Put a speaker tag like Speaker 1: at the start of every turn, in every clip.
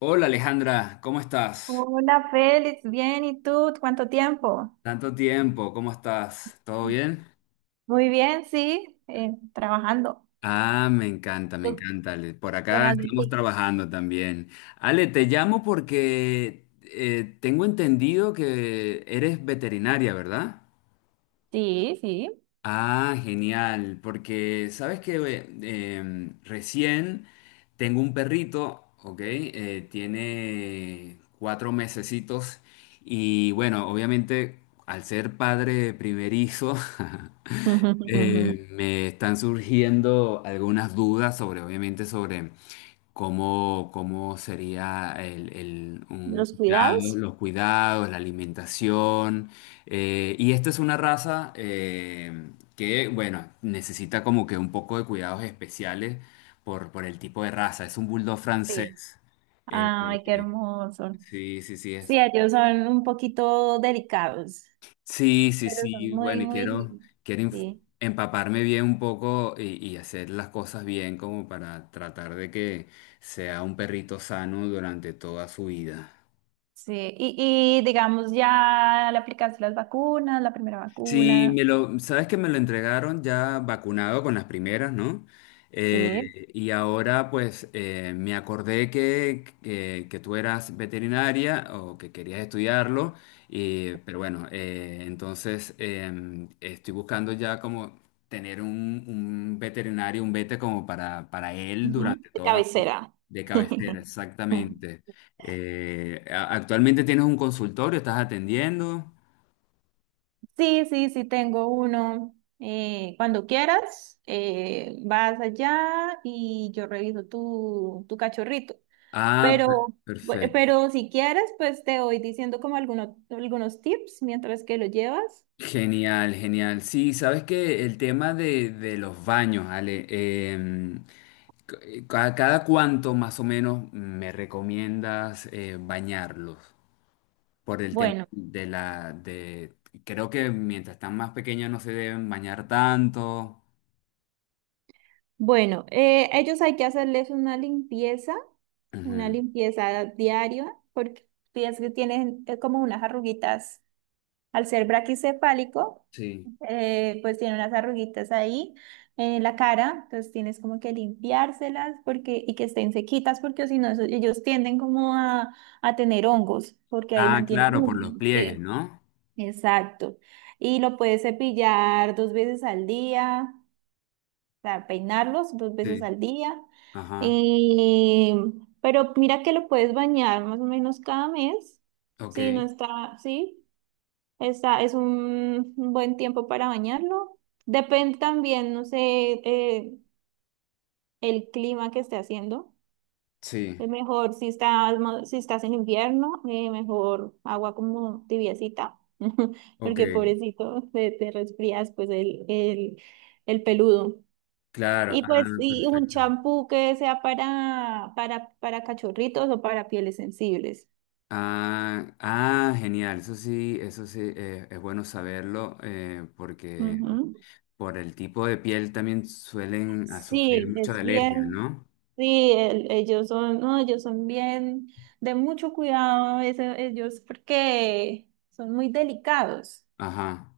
Speaker 1: Hola Alejandra, ¿cómo estás?
Speaker 2: Hola Félix, bien, ¿y tú? ¿Cuánto tiempo?
Speaker 1: Tanto tiempo, ¿cómo estás? ¿Todo bien?
Speaker 2: Muy bien, sí, trabajando.
Speaker 1: Ah, me
Speaker 2: ¿Tú
Speaker 1: encanta, Ale. Por
Speaker 2: qué
Speaker 1: acá
Speaker 2: más de
Speaker 1: estamos
Speaker 2: ti?
Speaker 1: trabajando también. Ale, te llamo porque tengo entendido que eres veterinaria, ¿verdad?
Speaker 2: Sí, sí.
Speaker 1: Ah, genial, porque sabes que recién tengo un perrito, ¿ok? Tiene 4 mesecitos y bueno, obviamente al ser padre primerizo, me están surgiendo algunas dudas sobre, obviamente, sobre cómo sería un
Speaker 2: Los
Speaker 1: cuidado,
Speaker 2: cuidados,
Speaker 1: los cuidados, la alimentación. Y esta es una raza que, bueno, necesita como que un poco de cuidados especiales por el tipo de raza. Es un bulldog
Speaker 2: sí.
Speaker 1: francés. Eh,
Speaker 2: Ay, qué hermoso.
Speaker 1: sí, sí, sí.
Speaker 2: Sí, ellos son un poquito delicados,
Speaker 1: Sí, sí,
Speaker 2: pero son
Speaker 1: sí.
Speaker 2: muy,
Speaker 1: Bueno, y
Speaker 2: muy lindos.
Speaker 1: quiero inf-
Speaker 2: Sí,
Speaker 1: empaparme bien un poco y hacer las cosas bien como para tratar de que sea un perrito sano durante toda su vida.
Speaker 2: sí. Y digamos, ya le aplicaste las vacunas, la primera
Speaker 1: Sí,
Speaker 2: vacuna.
Speaker 1: me lo, sabes que me lo entregaron ya vacunado con las primeras, ¿no?
Speaker 2: Sí.
Speaker 1: Y ahora pues me acordé que tú eras veterinaria o que querías estudiarlo, y, pero bueno, entonces estoy buscando ya como tener un veterinario, un vete como para él
Speaker 2: Ujú.
Speaker 1: durante
Speaker 2: De
Speaker 1: toda su
Speaker 2: cabecera.
Speaker 1: de cabecera, exactamente. Actualmente tienes un consultorio, estás atendiendo.
Speaker 2: Sí, sí, sí, tengo uno. Cuando quieras, vas allá y yo reviso tu cachorrito.
Speaker 1: Ah,
Speaker 2: Pero, bu-
Speaker 1: perfecto.
Speaker 2: pero si quieres, pues te voy diciendo como algunos tips mientras que lo llevas.
Speaker 1: Genial, genial. Sí, sabes que el tema de los baños, Ale, em, cada cuánto más o menos me recomiendas bañarlos por el tema
Speaker 2: Bueno,
Speaker 1: de la de creo que mientras están más pequeños no se deben bañar tanto.
Speaker 2: bueno, ellos hay que hacerles una
Speaker 1: Ujú.
Speaker 2: limpieza diaria, porque piensas que tienen como unas arruguitas al ser braquicefálico.
Speaker 1: Sí.
Speaker 2: Pues tiene unas arruguitas ahí en la cara, entonces tienes como que limpiárselas porque, y que estén sequitas porque si no, ellos tienden como a tener hongos porque ahí
Speaker 1: Ah,
Speaker 2: mantienen
Speaker 1: claro, por los
Speaker 2: húmedo,
Speaker 1: pliegues,
Speaker 2: sí,
Speaker 1: ¿no?
Speaker 2: exacto. Y lo puedes cepillar dos veces al día, o sea, peinarlos dos veces
Speaker 1: Sí.
Speaker 2: al día.
Speaker 1: Ajá.
Speaker 2: Y, pero mira que lo puedes bañar más o menos cada mes, si no
Speaker 1: Ok.
Speaker 2: está, sí. Es un buen tiempo para bañarlo. Depende también, no sé, eh, el clima que esté haciendo.
Speaker 1: Sí.
Speaker 2: Es mejor si estás en invierno, mejor agua como tibiecita,
Speaker 1: Ok.
Speaker 2: porque pobrecito, te resfrías pues el peludo.
Speaker 1: Claro.
Speaker 2: Y
Speaker 1: Ah,
Speaker 2: pues y un
Speaker 1: perfecto.
Speaker 2: champú que sea para cachorritos o para pieles sensibles.
Speaker 1: Ah, ah, genial, eso sí, es bueno saberlo porque
Speaker 2: Ujú.
Speaker 1: por el tipo de piel también suelen a sufrir
Speaker 2: Sí,
Speaker 1: mucho
Speaker 2: es
Speaker 1: de alergia,
Speaker 2: bien.
Speaker 1: ¿no?
Speaker 2: Sí, ellos son, no, ellos son bien de mucho cuidado, a veces ellos porque son muy delicados.
Speaker 1: Ajá.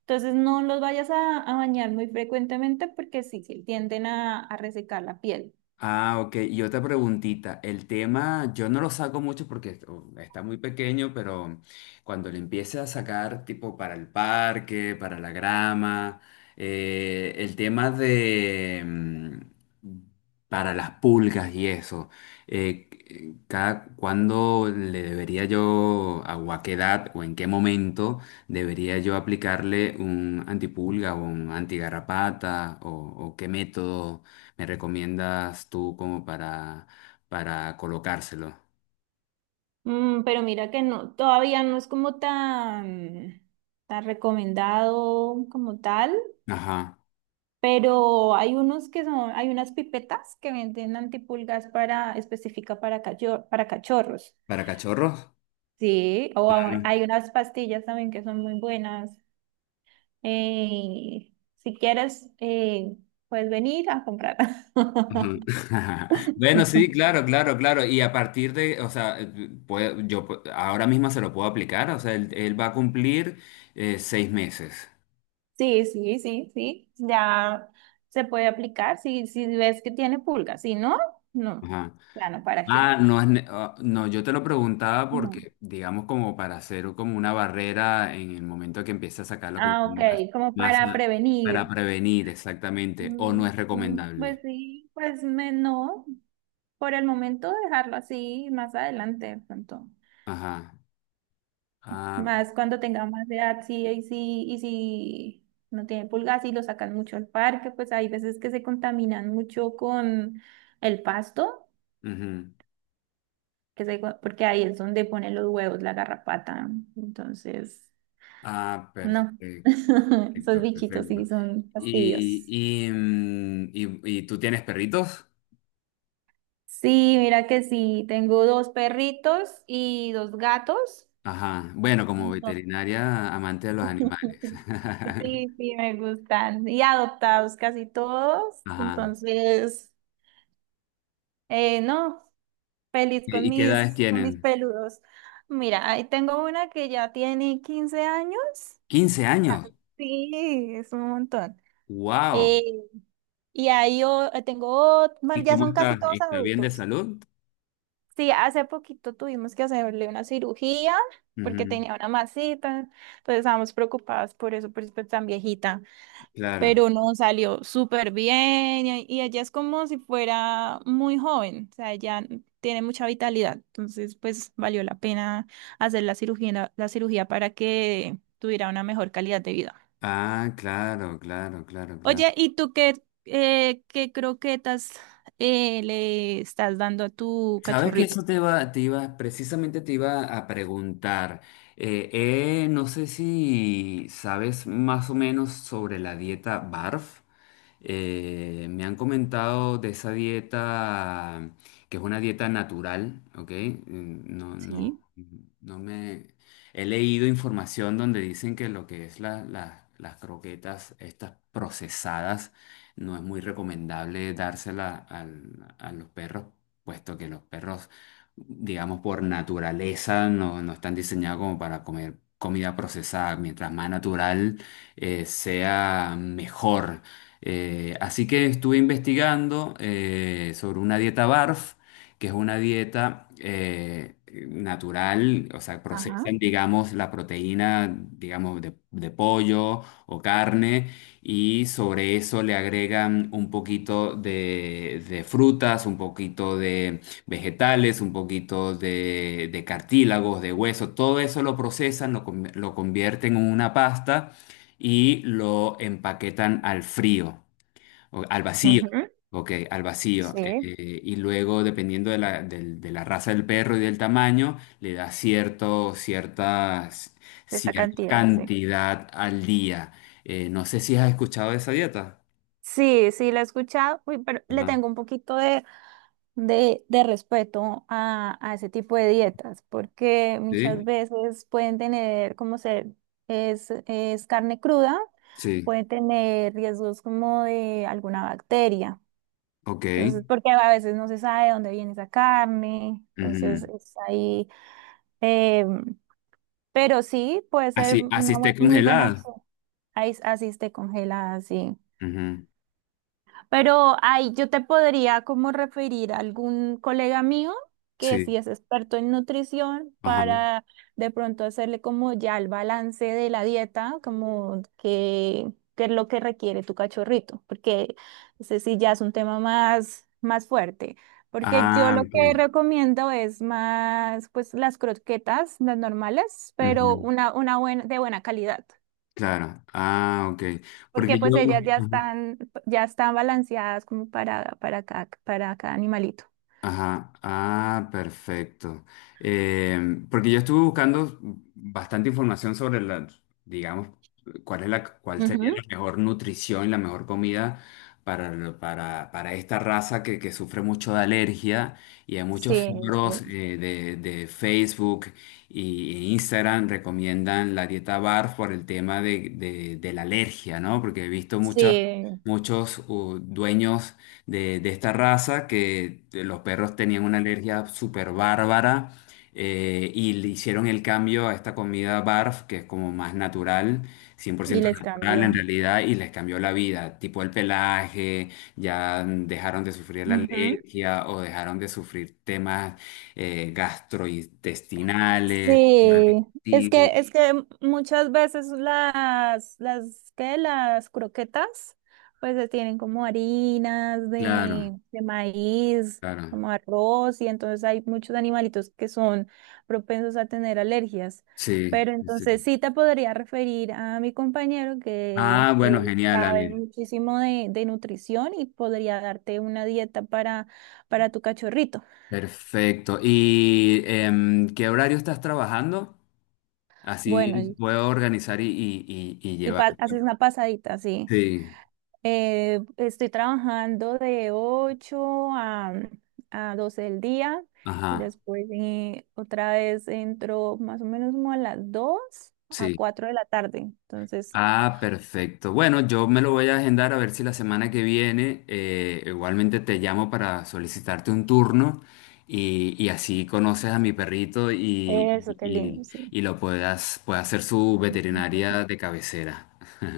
Speaker 2: Entonces no los vayas a bañar muy frecuentemente porque sí tienden a resecar la piel.
Speaker 1: Ah, ok. Y otra preguntita. El tema, yo no lo saco mucho porque oh, está muy pequeño, pero cuando le empiece a sacar, tipo para el parque, para la grama, el tema de para las pulgas y eso, cada cuándo le debería yo, a, o a qué edad o en qué momento debería yo aplicarle un antipulga o un antigarrapata o qué método me recomiendas tú como ¿para colocárselo?
Speaker 2: Mm, pero mira que no, todavía no es como tan recomendado como tal,
Speaker 1: Ajá.
Speaker 2: pero hay unas pipetas que venden antipulgas específica para cachorros.
Speaker 1: ¿Para cachorros?
Speaker 2: Sí, o
Speaker 1: Ajá.
Speaker 2: hay unas pastillas también que son muy buenas. Eh, si quieres, puedes venir a comprarlas.
Speaker 1: Bueno, sí, claro, claro, claro. Y a partir de, o sea, ahora mismo se lo puedo aplicar, o sea, él va a cumplir 6 meses.
Speaker 2: Sí, sí, sí, sí. Ya se puede aplicar si ves que tiene pulgas. Si no, no.
Speaker 1: Ajá.
Speaker 2: Claro, ¿para qué
Speaker 1: Ah,
Speaker 2: no?
Speaker 1: ah, no, yo te lo preguntaba
Speaker 2: No.
Speaker 1: porque, digamos, como para hacer como una barrera en el momento que empiece a sacarlo como
Speaker 2: Ah, ok, como
Speaker 1: más,
Speaker 2: para
Speaker 1: eh,
Speaker 2: prevenir.
Speaker 1: para prevenir exactamente, o no es
Speaker 2: Pues
Speaker 1: recomendable.
Speaker 2: sí, no. Por el momento dejarlo así, más adelante de pronto.
Speaker 1: Ajá. Ah,
Speaker 2: Más cuando tenga más edad, sí, y si no tiene pulgas y lo sacan mucho al parque, pues hay veces que se contaminan mucho con el pasto,
Speaker 1: ujú.
Speaker 2: porque ahí es donde ponen los huevos, la garrapata. Entonces,
Speaker 1: Ah,
Speaker 2: no.
Speaker 1: perfecto,
Speaker 2: Esos
Speaker 1: perfecto,
Speaker 2: bichitos
Speaker 1: perfecto.
Speaker 2: sí son fastidios.
Speaker 1: Y, ¿y tú tienes perritos?
Speaker 2: Sí, mira que sí, tengo dos perritos y dos gatos.
Speaker 1: Ajá. Bueno, como
Speaker 2: Entonces,
Speaker 1: veterinaria, amante de los animales.
Speaker 2: sí, sí, me gustan. Y adoptados casi todos.
Speaker 1: Ajá.
Speaker 2: Entonces. No, feliz con
Speaker 1: Y qué edades
Speaker 2: mis, con mis
Speaker 1: tienen?
Speaker 2: peludos. Mira, ahí tengo una que ya tiene 15 años.
Speaker 1: 15 años.
Speaker 2: Sí, es un montón.
Speaker 1: ¡Wow!
Speaker 2: Eh, tengo, bueno,
Speaker 1: ¿Y
Speaker 2: ya
Speaker 1: cómo
Speaker 2: son casi
Speaker 1: está?
Speaker 2: todos
Speaker 1: ¿Está bien de
Speaker 2: adultos.
Speaker 1: salud?
Speaker 2: Sí, hace poquito tuvimos que hacerle una cirugía porque
Speaker 1: Ujú.
Speaker 2: tenía una masita, entonces estábamos preocupadas por eso es tan viejita.
Speaker 1: Claro.
Speaker 2: Pero no salió súper bien y ella es como si fuera muy joven, o sea, ella tiene mucha vitalidad, entonces pues valió la pena hacer la cirugía para que tuviera una mejor calidad de vida.
Speaker 1: Ah, claro, claro, claro, claro.
Speaker 2: Oye, ¿y tú qué croquetas le estás dando a tu
Speaker 1: Sabes que
Speaker 2: cachorrito?
Speaker 1: eso precisamente te iba a preguntar. No sé si sabes más o menos sobre la dieta BARF. Me han comentado de esa dieta que es una dieta natural, ¿ok? Mm, no, no,
Speaker 2: Sí,
Speaker 1: no me he leído información donde dicen que lo que es las croquetas, estas procesadas, no es muy recomendable dársela a los perros puesto que los perros, digamos, por naturaleza no están diseñados como para comer comida procesada. Mientras más natural sea, mejor. Así que estuve investigando sobre una dieta BARF, que es una dieta natural, o sea,
Speaker 2: ajá,
Speaker 1: procesan, digamos, la proteína, digamos, de pollo o carne y sobre eso le agregan un poquito de frutas, un poquito de vegetales, un poquito de cartílagos, de hueso, todo eso lo procesan, lo convierten en una pasta y lo empaquetan al frío. Al vacío.
Speaker 2: ujú,
Speaker 1: Ok, al vacío.
Speaker 2: sí.
Speaker 1: Y luego, dependiendo de de la raza del perro y del tamaño, le da
Speaker 2: De esa
Speaker 1: cierta
Speaker 2: cantidad, sí.
Speaker 1: cantidad al día. No sé si has escuchado de esa dieta.
Speaker 2: Sí, sí, la he escuchado. Uy, pero le
Speaker 1: Ajá.
Speaker 2: tengo un poquito de de respeto a ese tipo de dietas, porque muchas
Speaker 1: ¿Sí?
Speaker 2: veces pueden tener, como se es carne cruda,
Speaker 1: Sí.
Speaker 2: puede tener riesgos como de alguna bacteria.
Speaker 1: Ok.
Speaker 2: Entonces, porque a veces no se sabe de dónde viene esa carne, entonces
Speaker 1: Ujú.
Speaker 2: es ahí, em, pero sí puede ser
Speaker 1: Así, así
Speaker 2: una
Speaker 1: esté
Speaker 2: muy buena
Speaker 1: congelada.
Speaker 2: opción. Ahí, así esté congelada, sí.
Speaker 1: Ujú.
Speaker 2: Pero ahí yo te podría como referir a algún colega mío que
Speaker 1: Sí.
Speaker 2: sí es experto en nutrición
Speaker 1: Ajá.
Speaker 2: para de pronto hacerle como ya el balance de la dieta, como que es lo que requiere tu cachorrito, porque ese sí ya es un tema más fuerte. Porque yo
Speaker 1: Ah,
Speaker 2: lo que
Speaker 1: ok.
Speaker 2: recomiendo es más, pues las croquetas, las normales, pero
Speaker 1: Ujú.
Speaker 2: una buena, de buena calidad.
Speaker 1: Claro. Ah, ok.
Speaker 2: Porque
Speaker 1: Porque yo.
Speaker 2: pues ellas ya
Speaker 1: Ujú.
Speaker 2: están, ya están balanceadas como para cada animalito.
Speaker 1: Ajá, ah, perfecto. Porque yo estuve buscando bastante información sobre la, digamos, cuál sería
Speaker 2: Ujú.
Speaker 1: la mejor nutrición y la mejor comida para, para esta raza que sufre mucho de alergia y hay muchos
Speaker 2: Sí,
Speaker 1: foros
Speaker 2: sí,
Speaker 1: de Facebook e Instagram recomiendan la dieta BARF por el tema de la alergia, ¿no? Porque he visto
Speaker 2: sí,
Speaker 1: muchos dueños de esta raza que los perros tenían una alergia súper bárbara y le hicieron el cambio a esta comida barf, que es como más natural, cien por
Speaker 2: y
Speaker 1: ciento
Speaker 2: les
Speaker 1: natural en
Speaker 2: cambió.
Speaker 1: realidad, y les cambió la vida, tipo el pelaje, ya dejaron de sufrir la
Speaker 2: Ujú.
Speaker 1: alergia o dejaron de sufrir temas gastrointestinales.
Speaker 2: Sí, es
Speaker 1: Sí,
Speaker 2: que, es que muchas veces ¿qué? Las croquetas, pues se tienen como harinas
Speaker 1: claro,
Speaker 2: de maíz,
Speaker 1: claro,
Speaker 2: como arroz, y entonces hay muchos animalitos que son propensos a tener alergias.
Speaker 1: sí,
Speaker 2: Pero entonces
Speaker 1: sí.
Speaker 2: sí te podría referir a mi compañero que
Speaker 1: Ah, bueno, genial,
Speaker 2: sabe
Speaker 1: Ale.
Speaker 2: muchísimo de nutrición y podría darte una dieta para tu cachorrito.
Speaker 1: Perfecto. ¿Y qué horario estás trabajando?
Speaker 2: Bueno,
Speaker 1: Así puedo organizar y llevar.
Speaker 2: haces una pasadita, sí.
Speaker 1: Sí,
Speaker 2: Estoy trabajando de 8 a 12 del día y
Speaker 1: ajá,
Speaker 2: después otra vez entro más o menos como a las 2 a
Speaker 1: sí.
Speaker 2: 4 de la tarde. Entonces,
Speaker 1: Ah, perfecto. Bueno, yo me lo voy a agendar a ver si la semana que viene igualmente te llamo para solicitarte un turno y así conoces a mi perrito
Speaker 2: eso, qué lindo, sí.
Speaker 1: y lo pueda hacer su veterinaria de cabecera.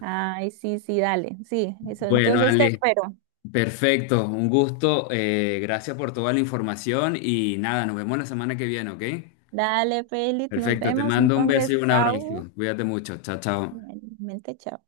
Speaker 2: Ay, sí, sí, dale, sí, eso.
Speaker 1: Bueno,
Speaker 2: Entonces te
Speaker 1: Ale.
Speaker 2: espero.
Speaker 1: Perfecto, un gusto. Eh, gracias por toda la información y nada, nos vemos la semana que viene, ¿ok?
Speaker 2: Dale, Félix, nos
Speaker 1: Perfecto, te
Speaker 2: vemos.
Speaker 1: mando un beso
Speaker 2: Entonces,
Speaker 1: y un
Speaker 2: chao.
Speaker 1: abrazo. Cuídate mucho. Chao, chao.
Speaker 2: Realmente, chao.